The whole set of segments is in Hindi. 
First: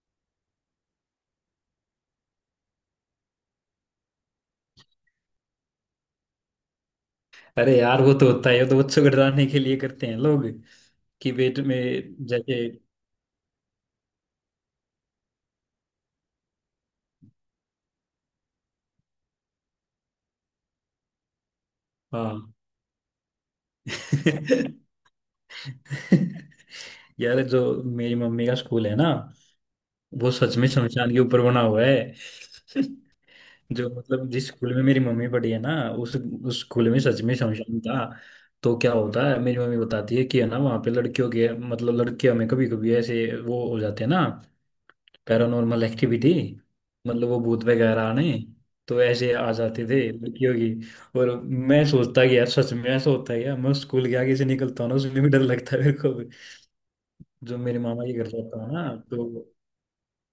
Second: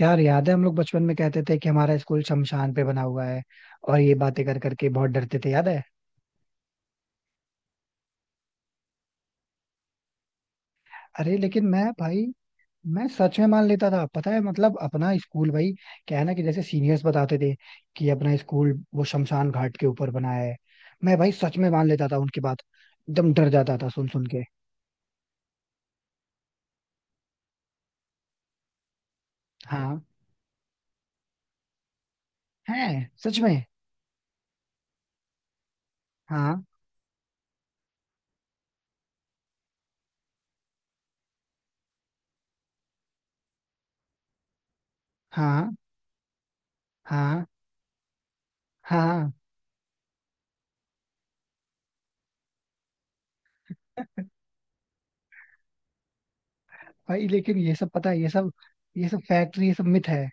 यार याद है हम लोग बचपन में कहते थे कि हमारा स्कूल शमशान पे बना हुआ है। और ये बातें कर करके बहुत डरते थे, याद है? अरे यार, वो तो होता है, वो तो बच्चों को डराने के लिए करते हैं लोग। कि अरे पेट लेकिन में मैं भाई, जैसे। मैं सच में मान लेता था, पता है? मतलब अपना स्कूल, भाई क्या है ना कि जैसे सीनियर्स बताते थे कि अपना स्कूल वो शमशान घाट के ऊपर बना है। मैं भाई सच में मान लेता था हाँ। उनकी बात। एकदम डर जाता था सुन सुन के। यार जो मेरी मम्मी का स्कूल है ना, हाँ, वो सच में शमशान के ऊपर बना हुआ है। है सच में? जो मतलब जिस स्कूल में मेरी मम्मी पढ़ी है ना, उस हाँ, स्कूल में सच में शमशान था। तो क्या होता है, मेरी मम्मी बताती है कि है ना, वहाँ पे लड़कियों के मतलब लड़के, हमें कभी कभी ऐसे वो हो जाते हैं ना, हाँ, पैरानॉर्मल एक्टिविटी। मतलब वो हाँ, भूत वगैरह आने, तो ऐसे हाँ आ जाते थे लड़कियों की। और मैं सोचता कि यार सच में ऐसा होता है। यार मैं स्कूल के आगे से निकलता हूँ ना, उसमें भी डर लगता है मेरे को भी। भाई जो लेकिन ये मेरे सब, मामा पता के है घर ये सब, जाता हूँ ना, ये सब तो फैक्ट, ये सब मिथ है।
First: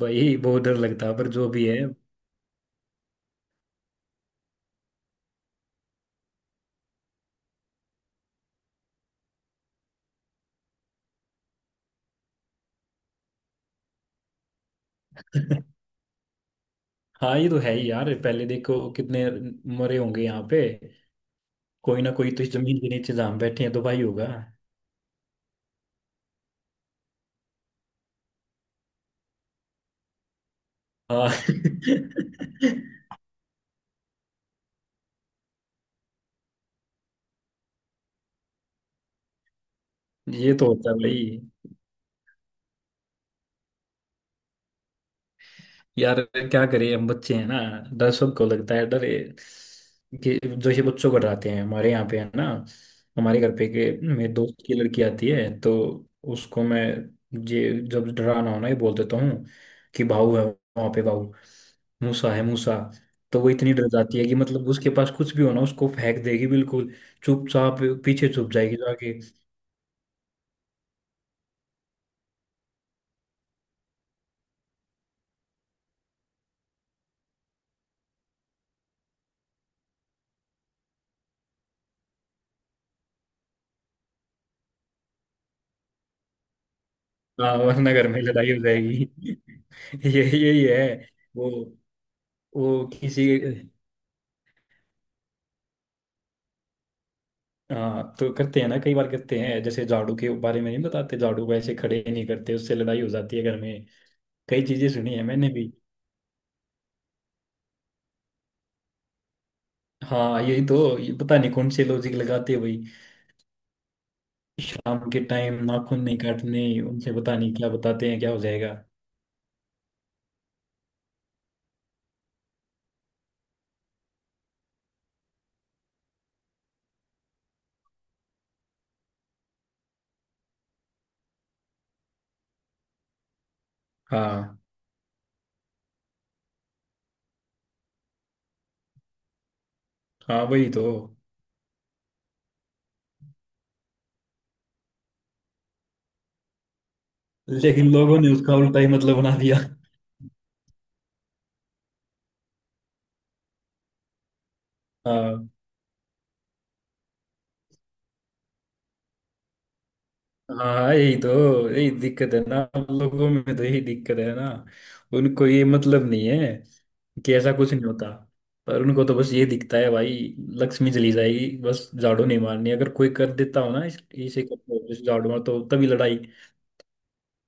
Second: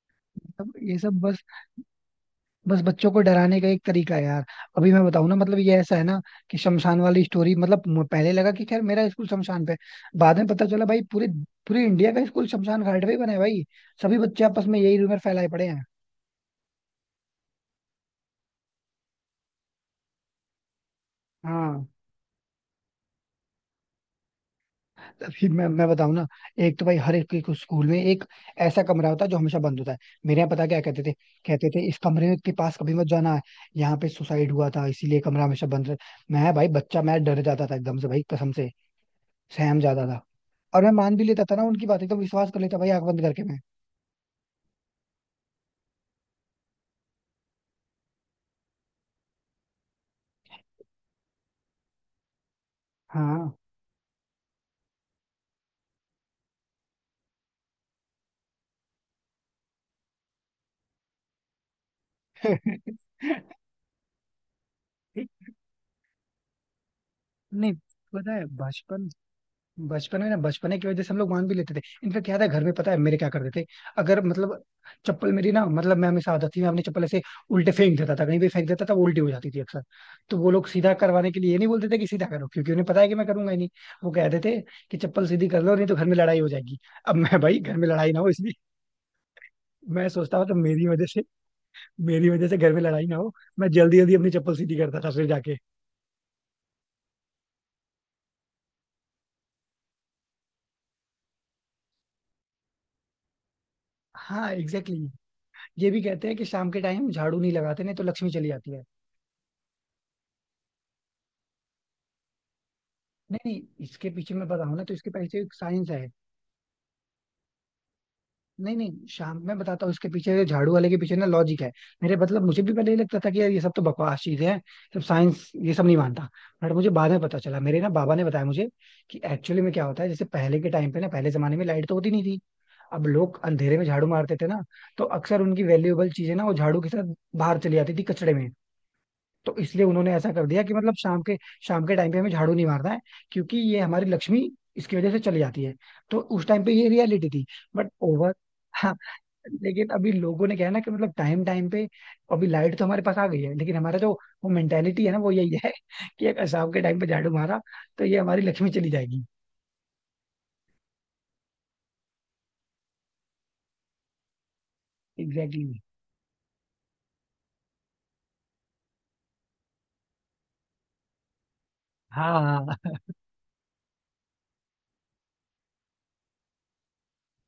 भाई बहुत मतलब डर ये लगता है, सब पर बस जो भी है। बस बच्चों को डराने का एक तरीका है यार। अभी मैं बताऊं ना, मतलब ये ऐसा है ना कि शमशान वाली स्टोरी, मतलब पहले लगा कि खैर मेरा स्कूल शमशान पे है। बाद में पता चला भाई पूरे पूरे इंडिया का स्कूल शमशान घाट पे ही बना है भाई। सभी बच्चे आपस में यही रूमर फैलाए पड़े हैं। हाँ ये तो है ही यार। पहले देखो कितने मरे होंगे यहाँ पे। हाँ, कोई ना कोई तो इस जमीन के नीचे जहाँ हम बैठे हैं, तो भाई होगा। अभी मैं बताऊं ना, एक तो भाई हर एक, एक स्कूल में एक ऐसा कमरा होता है जो हमेशा बंद होता है। मेरे यहाँ पता क्या कहते थे? हाँ। कहते थे इस कमरे के पास कभी मत जाना है, यहाँ पे सुसाइड हुआ था इसीलिए कमरा हमेशा बंद रह। मैं भाई बच्चा, मैं डर जाता था एकदम से भाई, कसम से। सहम जाता था। ये तो और होता मैं है मान भाई। भी लेता था ना उनकी बातें, तो विश्वास कर लेता भाई आंख बंद करके मैं। यार क्या करें, हम बच्चे हैं ना, डर सबको लगता है। कि जो ये बच्चों को डराते हैं, हमारे यहाँ पे है ना, हमारे हाँ घर पे के मेरे दोस्त की लड़की आती है, तो उसको मैं, ये जब डराना हो ना, ये बोल देता हूँ कि भाऊ है वहाँ पे, भाऊ, मूसा है, मूसा। तो वो इतनी डर जाती है कि मतलब उसके पास कुछ एक- भी हो ना, उसको फेंक देगी बिल्कुल नहीं, चुपचाप, पीछे पता है छुप जाएगी बचपन, जाके। बचपन है ना, बचपने की वजह से हम लोग मान भी लेते थे। इनफेक्ट याद है, घर में पता है मेरे क्या करते थे? अगर मतलब चप्पल मेरी, ना मतलब मैं, हमेशा आदत थी मैं अपनी चप्पल ऐसे उल्टे फेंक देता था, कहीं भी फेंक देता था, वो उल्टी हो जाती थी अक्सर। तो वो लोग सीधा करवाने के लिए ये नहीं बोलते थे कि सीधा करो, क्योंकि उन्हें पता है कि मैं करूंगा ही नहीं। वो कहते थे कि चप्पल सीधी कर लो नहीं तो घर में लड़ाई हो जाएगी। अब मैं हाँ भाई, घर में वरना घर लड़ाई ना में हो लड़ाई इसलिए हो जाएगी। मैं ये सोचता था, तो यही है। मेरी वजह से वो मेरी वजह से घर में वो लड़ाई ना किसी हो, मैं जल्दी जल्दी अपनी चप्पल सीधी करता था फिर जाके। हाँ तो करते हैं ना, कई बार करते हैं, जैसे झाड़ू के बारे में नहीं बताते, झाड़ू को ऐसे खड़े नहीं करते, उससे लड़ाई हो जाती है घर में। हाँ कई चीजें एग्जैक्टली सुनी है exactly. मैंने भी। ये भी कहते हैं कि शाम के टाइम झाड़ू नहीं लगाते, नहीं तो लक्ष्मी चली जाती है। हाँ यही तो, ये पता नहीं कौन से लॉजिक लगाते हैं भाई। नहीं नहीं, इसके पीछे मैं बताऊँ ना, तो शाम इसके के पीछे एक टाइम साइंस नाखून है। नहीं काटने, उनसे पता नहीं क्या बताते हैं क्या हो जाएगा। नहीं नहीं, शाम में बताता हूँ, इसके पीछे, झाड़ू वाले के पीछे ना लॉजिक है। मेरे मतलब, मुझे भी पहले ये लगता था कि यार ये सब तो बकवास चीजें हैं, सब साइंस ये सब नहीं मानता। बट मुझे बाद में पता चला, मेरे ना बाबा ने बताया मुझे कि एक्चुअली में क्या होता है, जैसे पहले के टाइम पे ना, पहले जमाने में लाइट तो होती नहीं थी। अब लोग अंधेरे में झाड़ू मारते थे हाँ ना, तो अक्सर उनकी वैल्यूएबल चीजें ना, वो झाड़ू के साथ बाहर चली जाती थी कचड़े में। तो इसलिए उन्होंने ऐसा हाँ कर दिया वही कि तो, मतलब शाम के टाइम पे हमें झाड़ू नहीं मारना है, क्योंकि ये हमारी लक्ष्मी, इसकी वजह से चली जाती है। तो उस टाइम पे ये रियलिटी थी। बट लेकिन लोगों ने ओवर, उसका उल्टा ही हाँ, मतलब बना दिया। लेकिन अभी लोगों ने क्या है ना, कि मतलब टाइम टाइम पे, अभी लाइट तो हमारे पास आ गई है लेकिन हमारा जो वो मेंटेलिटी है ना, वो हाँ। यही है कि अगर शाम के टाइम पे झाड़ू मारा तो ये हमारी लक्ष्मी चली जाएगी। हाँ यही तो, यही दिक्कत है ना हम लोगों में, तो यही दिक्कत है ना, उनको एग्जैक्टली ये exactly. मतलब नहीं है कि ऐसा कुछ नहीं होता। पर उनको तो बस ये दिखता है भाई, लक्ष्मी चली जाएगी बस, झाड़ू नहीं हाँ मारनी। हाँ, अगर कोई कर देता हो ना, इस इसे कर दो, इस झाड़ू मार, तो तभी लड़ाई,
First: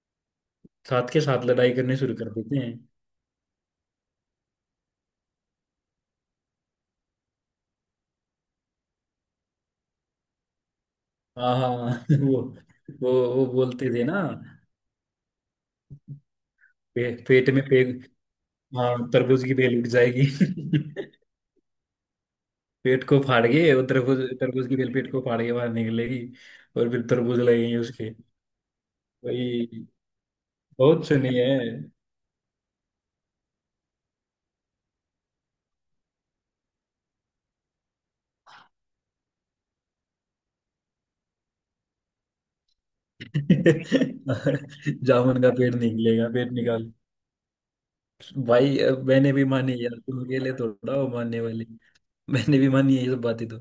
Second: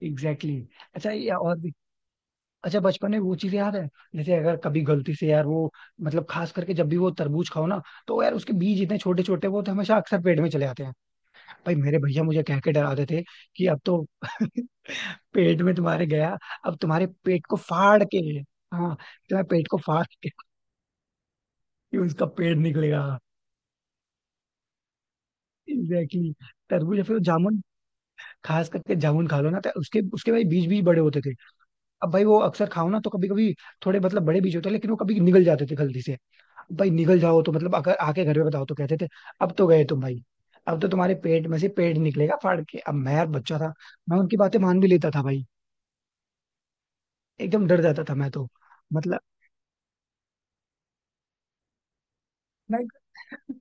एग्जैक्टली exactly. साथ अच्छा के ये साथ और भी, लड़ाई करने शुरू कर देते हैं। अच्छा बचपन में वो चीज याद है, जैसे अगर कभी गलती से यार वो, मतलब खास करके जब भी वो तरबूज खाओ ना, तो यार उसके बीज इतने छोटे छोटे, वो तो हमेशा अक्सर पेट में चले आते हैं। हाँ भाई, मेरे हाँ। भैया वो मुझे कह के डराते वो थे वो कि अब बोलते तो थे ना, पेट में तुम्हारे गया, अब तुम्हारे पे, पेट पेट को में पे फाड़ के, हाँ, हाँ तरबूज तुम्हारे की पेट को बेल उठ फाड़ जाएगी। के ये उसका पेट निकलेगा। पेट को फाड़ के वो तरबूज, तरबूज की बेल पेट को फाड़ के बाहर एग्जैक्टली निकलेगी। exactly. और तरबूज या फिर फिर वो तरबूज जामुन, लगेंगे उसके। खास करके जामुन खा लो ना, तो वही, उसके उसके भाई बीज भी बड़े बहुत होते थे। सुनी है। अब भाई वो अक्सर खाओ ना, तो कभी कभी थोड़े, मतलब बड़े बीज होते हैं, लेकिन वो कभी निकल जाते थे गलती से। भाई निकल जाओ तो मतलब अगर आके घर में बताओ तो कहते थे अब तो गए तुम भाई, अब तो तुम्हारे पेट में से पेट निकलेगा फाड़ के। अब मैं यार बच्चा था, मैं उनकी बातें मान भी लेता था जामुन भाई। का पेट निकलेगा, पेट निकाल। एकदम डर जाता था मैं तो। भाई अब मतलब मैंने भी मानी यार, तुम अकेले थोड़ा हो मानने वाले, मैंने भी मैं- मानी है ये सब बातें तो।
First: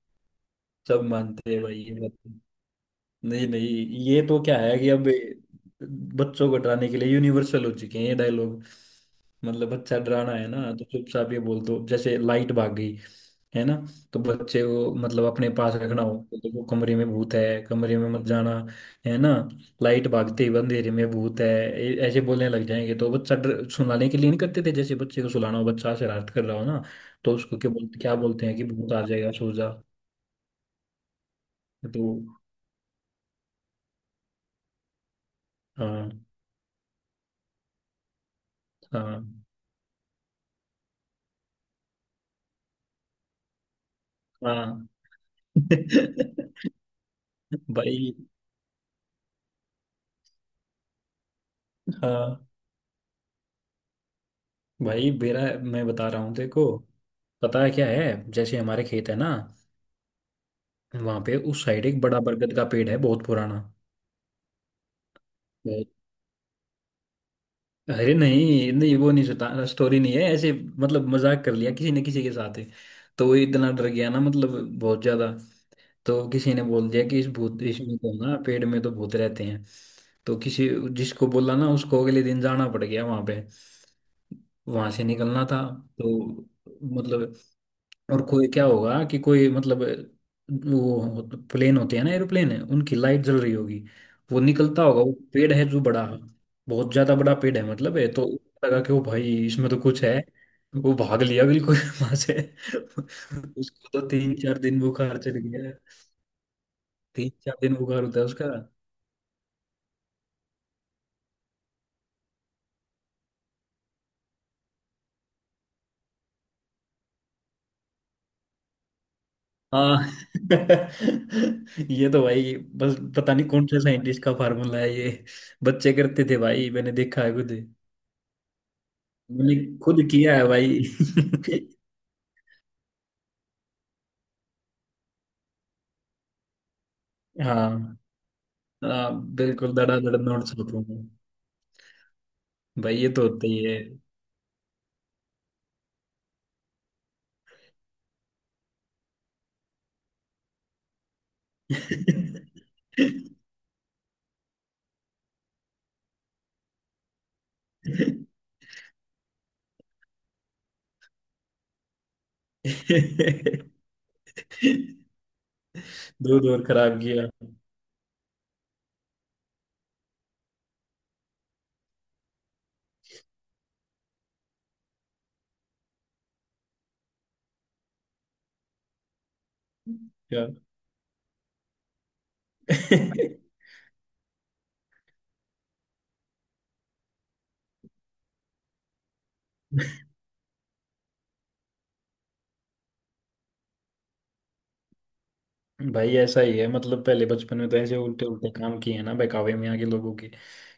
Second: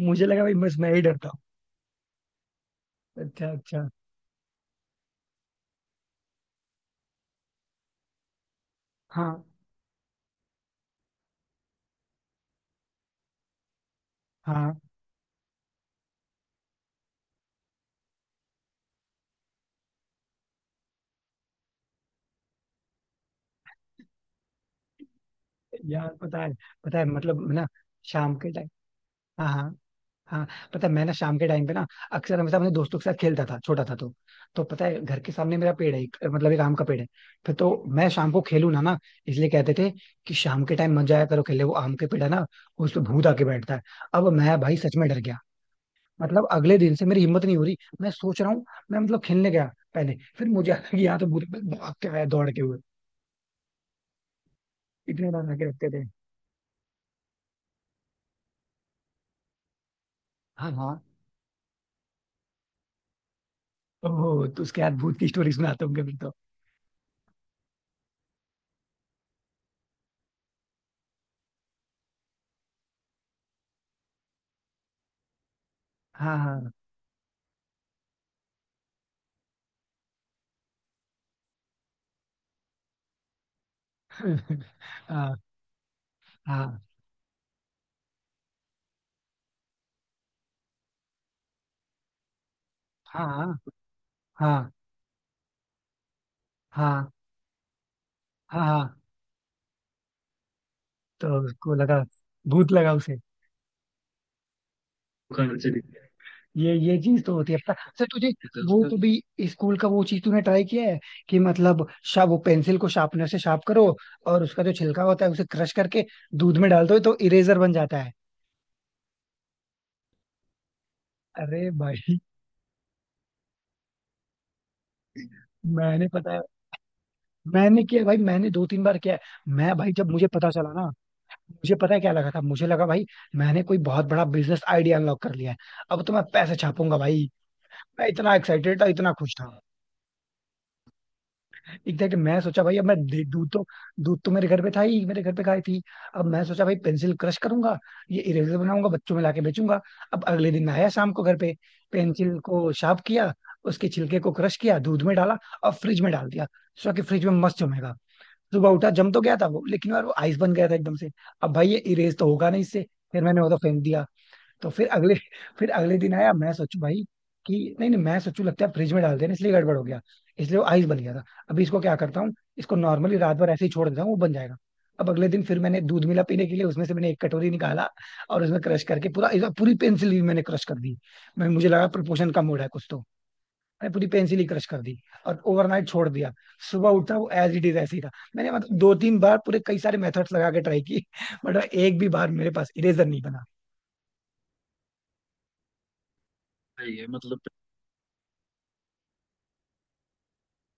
मुझे लगा भाई बस मैं ही सब डरता मानते हैं भाई ये बात। हूँ। नहीं अच्छा नहीं, अच्छा, ये तो क्या है कि अब बच्चों को डराने के लिए यूनिवर्सल हो चुके हैं ये डायलॉग। हाँ मतलब बच्चा डराना है ना, तो चुपचाप ये बोल दो, जैसे लाइट भाग गई, है ना, तो बच्चे हाँ, को मतलब अपने पास रखना हो, तो देखो कमरे में भूत है, कमरे में मत जाना, है ना। लाइट भागते ही अंधेरे में भूत है, ऐसे बोलने लग जाएंगे, तो बच्चा डर, सुलाने के लिए नहीं करते थे, जैसे बच्चे को सुलाना हो, बच्चा यार शरारत पता कर है, रहा हो ना, पता है, तो मतलब उसको ना क्या बोलते, शाम के हैं कि टाइम, भूत आ जाएगा, हाँ सो हाँ जा। हाँ, पता है मैं ना, शाम के टाइम पे ना तो अक्सर हमेशा अपने दोस्तों के साथ खेलता था, छोटा था तो। तो पता है, घर के सामने मेरा पेड़ है हाँ। एक, मतलब एक आम का पेड़ है। फिर तो मैं शाम को खेलू ना ना, हाँ। इसलिए कहते थे कि शाम के टाइम मत जाया करो खेलने, वो आम के पेड़ है ना, उस पे भूत आके बैठता है। अब मैं हाँ भाई सच में डर गया। भाई। मतलब अगले दिन से मेरी हिम्मत नहीं हो रही, मैं सोच रहा हूँ, मैं मतलब खेलने गया पहले, फिर मुझे आया कि यहाँ तो भूत, मैं भाग के आया हाँ दौड़ के हुए। भाई इतने मेरा, डर लगे मैं रखते थे। बता रहा हूँ तेरे को, पता है क्या है, जैसे हमारे खेत है ना, हाँ हाँ, वहां पे उस साइड एक बड़ा बरगद का पेड़ है, बहुत पुराना, ओह तो उसके बाद भूत की स्टोरी सुनाते बहुत- होंगे फिर तो। अरे नहीं नहीं, वो नहीं, सता स्टोरी नहीं है ऐसे, मतलब मजाक कर लिया किसी ने किसी के साथ ही। तो वो इतना डर गया ना, मतलब बहुत ज्यादा, तो हाँ किसी ने हाँ बोल दिया कि इस भूत, इसमें तो ना पेड़ में तो भूत रहते हैं। तो किसी, जिसको बोला ना, उसको अगले दिन जाना पड़ गया वहां पे, वहां से हाँ, निकलना था। तो हाँ, मतलब, और कोई क्या होगा कि कोई मतलब वो, प्लेन होते हैं ना, एरोप्लेन है, उनकी लाइट जल रही हाँ, होगी, वो हाँ, निकलता होगा, वो पेड़ है जो बड़ा, बहुत हाँ, ज्यादा बड़ा पेड़ है, मतलब है तो। हाँ, लगा कि हाँ। ओ भाई इसमें तो कुछ है, वो भाग तो लिया उसको बिल्कुल। लगा वहां से भूत लगा उसे। उसको तो तीन चार दिन बुखार चढ़ गया। ये चीज तीन तो होती चार है, दिन पता बुखार सर होता है तुझे? उसका। वो कभी स्कूल का वो चीज तूने ट्राई किया है कि मतलब, शा वो पेंसिल को शार्पनर से शार्प करो, और उसका जो छिलका होता है उसे क्रश करके दूध में डाल दो तो इरेजर बन जाता है। हाँ। अरे ये भाई, तो भाई, बस पता नहीं कौन से साइंटिस्ट का फार्मूला है ये। बच्चे मैंने करते पता थे है, भाई, मैंने देखा है खुद। मैंने किया भाई, मैंने दो तीन बार किया है। मैंने मैं भाई खुद जब मुझे किया है पता चला भाई। ना, मुझे पता है क्या लगा था, मुझे लगा भाई मैंने कोई बहुत बड़ा बिजनेस आइडिया अनलॉक कर लिया है। अब तो मैं पैसे छापूंगा भाई। हाँ मैं इतना एक्साइटेड था, हाँ, इतना खुश था। बिल्कुल धड़ाधड़ नोट्स बताऊंगा। एग्जैक्ट मैं सोचा भाई, अब मैं भाई ये तो होता दूध ही तो, है। दूध तो मेरे घर पे था ही, मेरे घर पे गाय थी। अब मैं सोचा भाई पेंसिल क्रश करूंगा, ये इरेजर बनाऊंगा बच्चों में लाके बेचूंगा। अब अगले दिन मैं आया शाम को घर पे, पेंसिल को शार्प किया, उसके छिलके को क्रश किया, दूध में डाला और फ्रिज में डाल दिया। सोचा कि फ्रिज में मस्त जमेगा। सुबह उठा, जम तो गया था वो, लेकिन यार वो आइस बन गया था एकदम से। अब भाई ये इरेज तो होगा नहीं इससे। फिर मैंने वो तो फेंक दिया। तो फिर अगले दिन आया, दूध मैं और सोचू खराब भाई किया। कि नहीं नहीं, मैं सोचू लगता है फ्रिज में डाल देना इसलिए गड़बड़ हो गया, इसलिए वो आइस बन गया था। अभी इसको क्या करता हूँ, इसको नॉर्मली रात भर ऐसे ही छोड़ देता हूँ वो बन जाएगा। अब अगले दिन फिर मैंने दूध मिला पीने के लिए, उसमें से मैंने एक कटोरी निकाला और उसमें क्रश करके पूरा, इस बार पूरी पेंसिल ही मैंने क्या। क्रश कर दी। मैं मुझे लगा प्रोपोर्शन कम हो रहा है कुछ तो। मैंने पूरी पेंसिल ही क्रश कर दी और ओवरनाइट छोड़ दिया। सुबह उठा, वो एज इट इज ऐसे ही था। मैंने मतलब दो तीन बार पूरे, कई सारे मेथड्स लगा के ट्राई की बट एक भी बार मेरे पास इरेजर नहीं बना। भाई ऐसा ही है, सही मतलब है पहले मतलब, बचपन में तो ऐसे उल्टे उल्टे काम किए हैं ना, बहकावे में आके लोगों के,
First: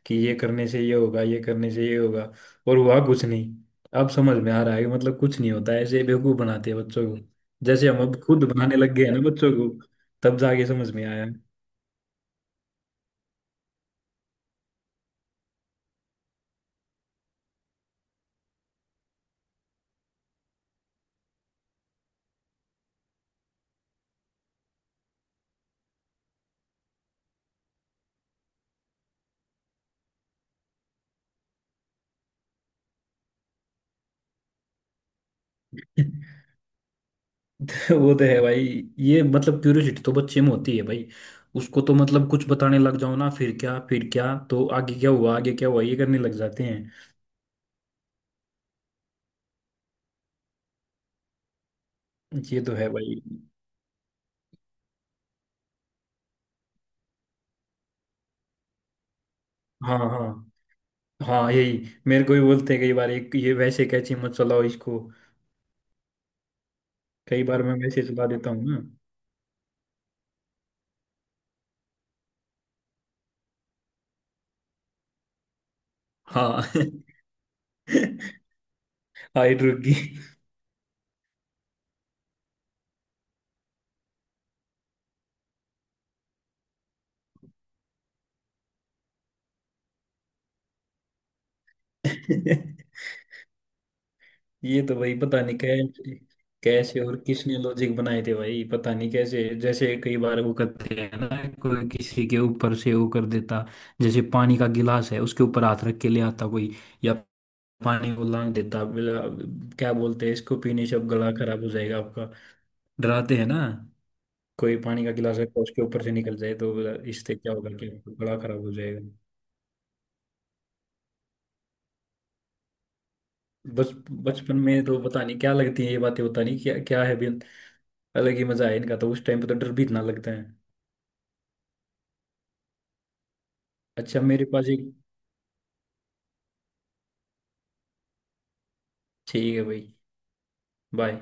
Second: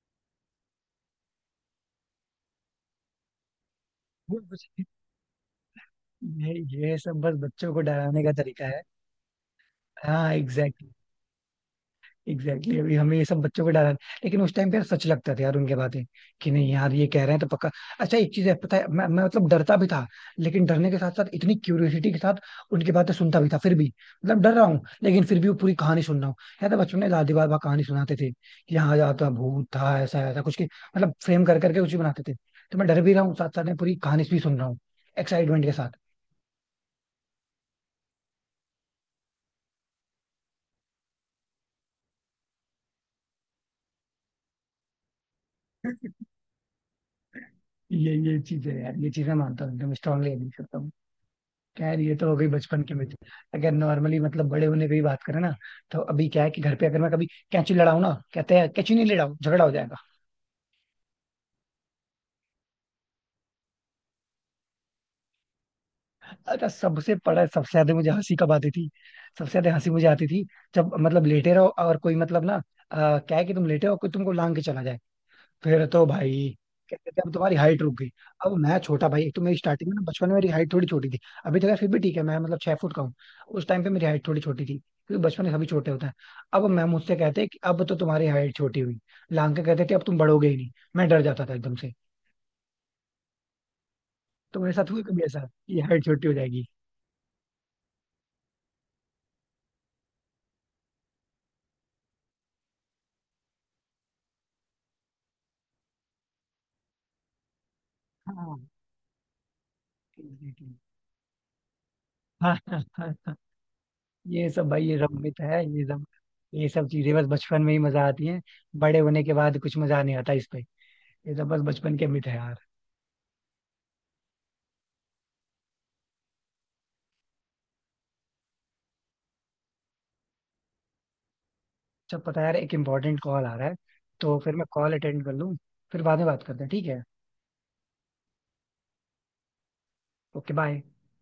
कि ये करने से ये होगा, ये करने से ये होगा, और हुआ कुछ नहीं। अब समझ वो में आ कुछ, रहा है कि मतलब कुछ नहीं होता, ऐसे बेवकूफ ये बनाते हैं ये बच्चों सब को, बस बच्चों को जैसे हम अब डराने का खुद तरीका बनाने है। लग गए हैं ना बच्चों को, हाँ तब जाके समझ एग्जैक्टली, में आया। एग्जैक्टली, अभी हमें ये सब बच्चों को डराने, लेकिन उस टाइम पे यार सच लगता था यार उनके बातें कि नहीं यार ये कह रहे हैं तो पक्का। अच्छा एक चीज है पता है, मैं मतलब डरता भी था लेकिन डरने के साथ साथ इतनी क्यूरियोसिटी के साथ उनकी बातें सुनता भी था फिर भी। मतलब डर रहा हूँ लेकिन फिर भी वो पूरी कहानी सुन रहा हूँ। यार तो बचपन में दादी बाबा कहानी सुनाते थे कि यहाँ जाता भूत था ऐसा ऐसा कुछ के, मतलब फ्रेम कर करके कुछ भी बनाते थे। तो मैं डर भी रहा हूँ, साथ साथ में पूरी कहानी भी सुन रहा हूँ एक्साइटमेंट के साथ। तो वो तो है भाई, ये मतलब क्यूरियोसिटी तो बच्चे में होती है भाई। उसको तो मतलब कुछ बताने लग जाओ ना, फिर क्या, तो आगे क्या हुआ, ये करने लग जाते हैं। ये चीज है यार, ये चीज मैं मानता हूँ, एकदम स्ट्रांगली एग्री करता हूँ। खैर ये तो हो गई ये तो बचपन है की मित्र। भाई। अगर नॉर्मली मतलब बड़े होने की भी बात करें ना, तो अभी क्या है कि घर पे अगर मैं कभी कैंची लड़ाऊं ना, कहते हैं कैंची नहीं लड़ाऊं झगड़ा हो जाएगा। हाँ। हाँ हाँ यही, मेरे को भी बोलते हैं कई बार, एक ये वैसे कैची मत चलाओ इसको। अच्छा सबसे कई बड़ा, बार सबसे मैं ज्यादा वैसे मुझे चला हंसी देता कब हूँ आती ना। थी, सबसे ज्यादा हंसी मुझे आती थी जब मतलब लेटे रहो और कोई मतलब ना, क्या है कि तुम लेटे हो कोई तुमको लांग के चला जाए। फिर तो भाई हाँ। क्या कहते हैं, अब तुम्हारी हाइट रुक गई। अब मैं छोटा भाई, एक तो मेरी हाइट रुक स्टार्टिंग गई। में ना, बचपन में मेरी हाइट थोड़ी छोटी थी। अभी तक है फिर भी ठीक है, मैं मतलब 6 फुट का हूँ। उस टाइम पे मेरी हाइट थोड़ी छोटी थी, क्योंकि बचपन में सभी छोटे होते हैं। अब मैं, मुझसे कहते कि अब तो तुम्हारी हाइट छोटी हुई, लांग के कहते थे अब तुम बढ़ोगे ही नहीं। मैं डर जाता था एकदम से। तो मेरे ये साथ तो हुआ भाई कभी पता ऐसा नहीं ये हाइट कैसे, छोटी हो जाएगी। और किसने लॉजिक बनाए थे भाई, पता नहीं कैसे। जैसे कई बार वो करते हैं ना, कोई किसी के ऊपर से वो कर देता, जैसे पानी का गिलास है, उसके ऊपर हाथ रख के ले आता कोई, या पानी को लांग हाँ देता, क्या बोलते हैं, इसको exactly. पीने से अब गला खराब हो जाएगा आपका। हाँ हाँ, हाँ, हाँ, डराते हैं ना। ये सब कोई भाई, ये पानी सब का गिलास मिथ रखा, है, उसके ये ऊपर सब, से निकल जाए ये तो, सब चीजें बस इससे क्या बचपन होगा में ही कि मजा आती बड़ा है। खराब हो बड़े जाएगा। होने के बाद कुछ मजा नहीं आता इस पे। ये सब बस बचपन के मिथ है। बच बचपन में तो पता नहीं क्या लगती है ये बातें, पता नहीं क्या क्या है भी। अलग ही मजा है इनका तो, उस टाइम पे तो डर भी इतना लगता है। अच्छा पता है यार, एक इम्पोर्टेंट कॉल आ रहा है, अच्छा तो मेरे फिर मैं पास एक, कॉल अटेंड कर लूँ, फिर बाद में बात करते हैं, ठीक है? ठीक है भाई, ओके बाय. बाय।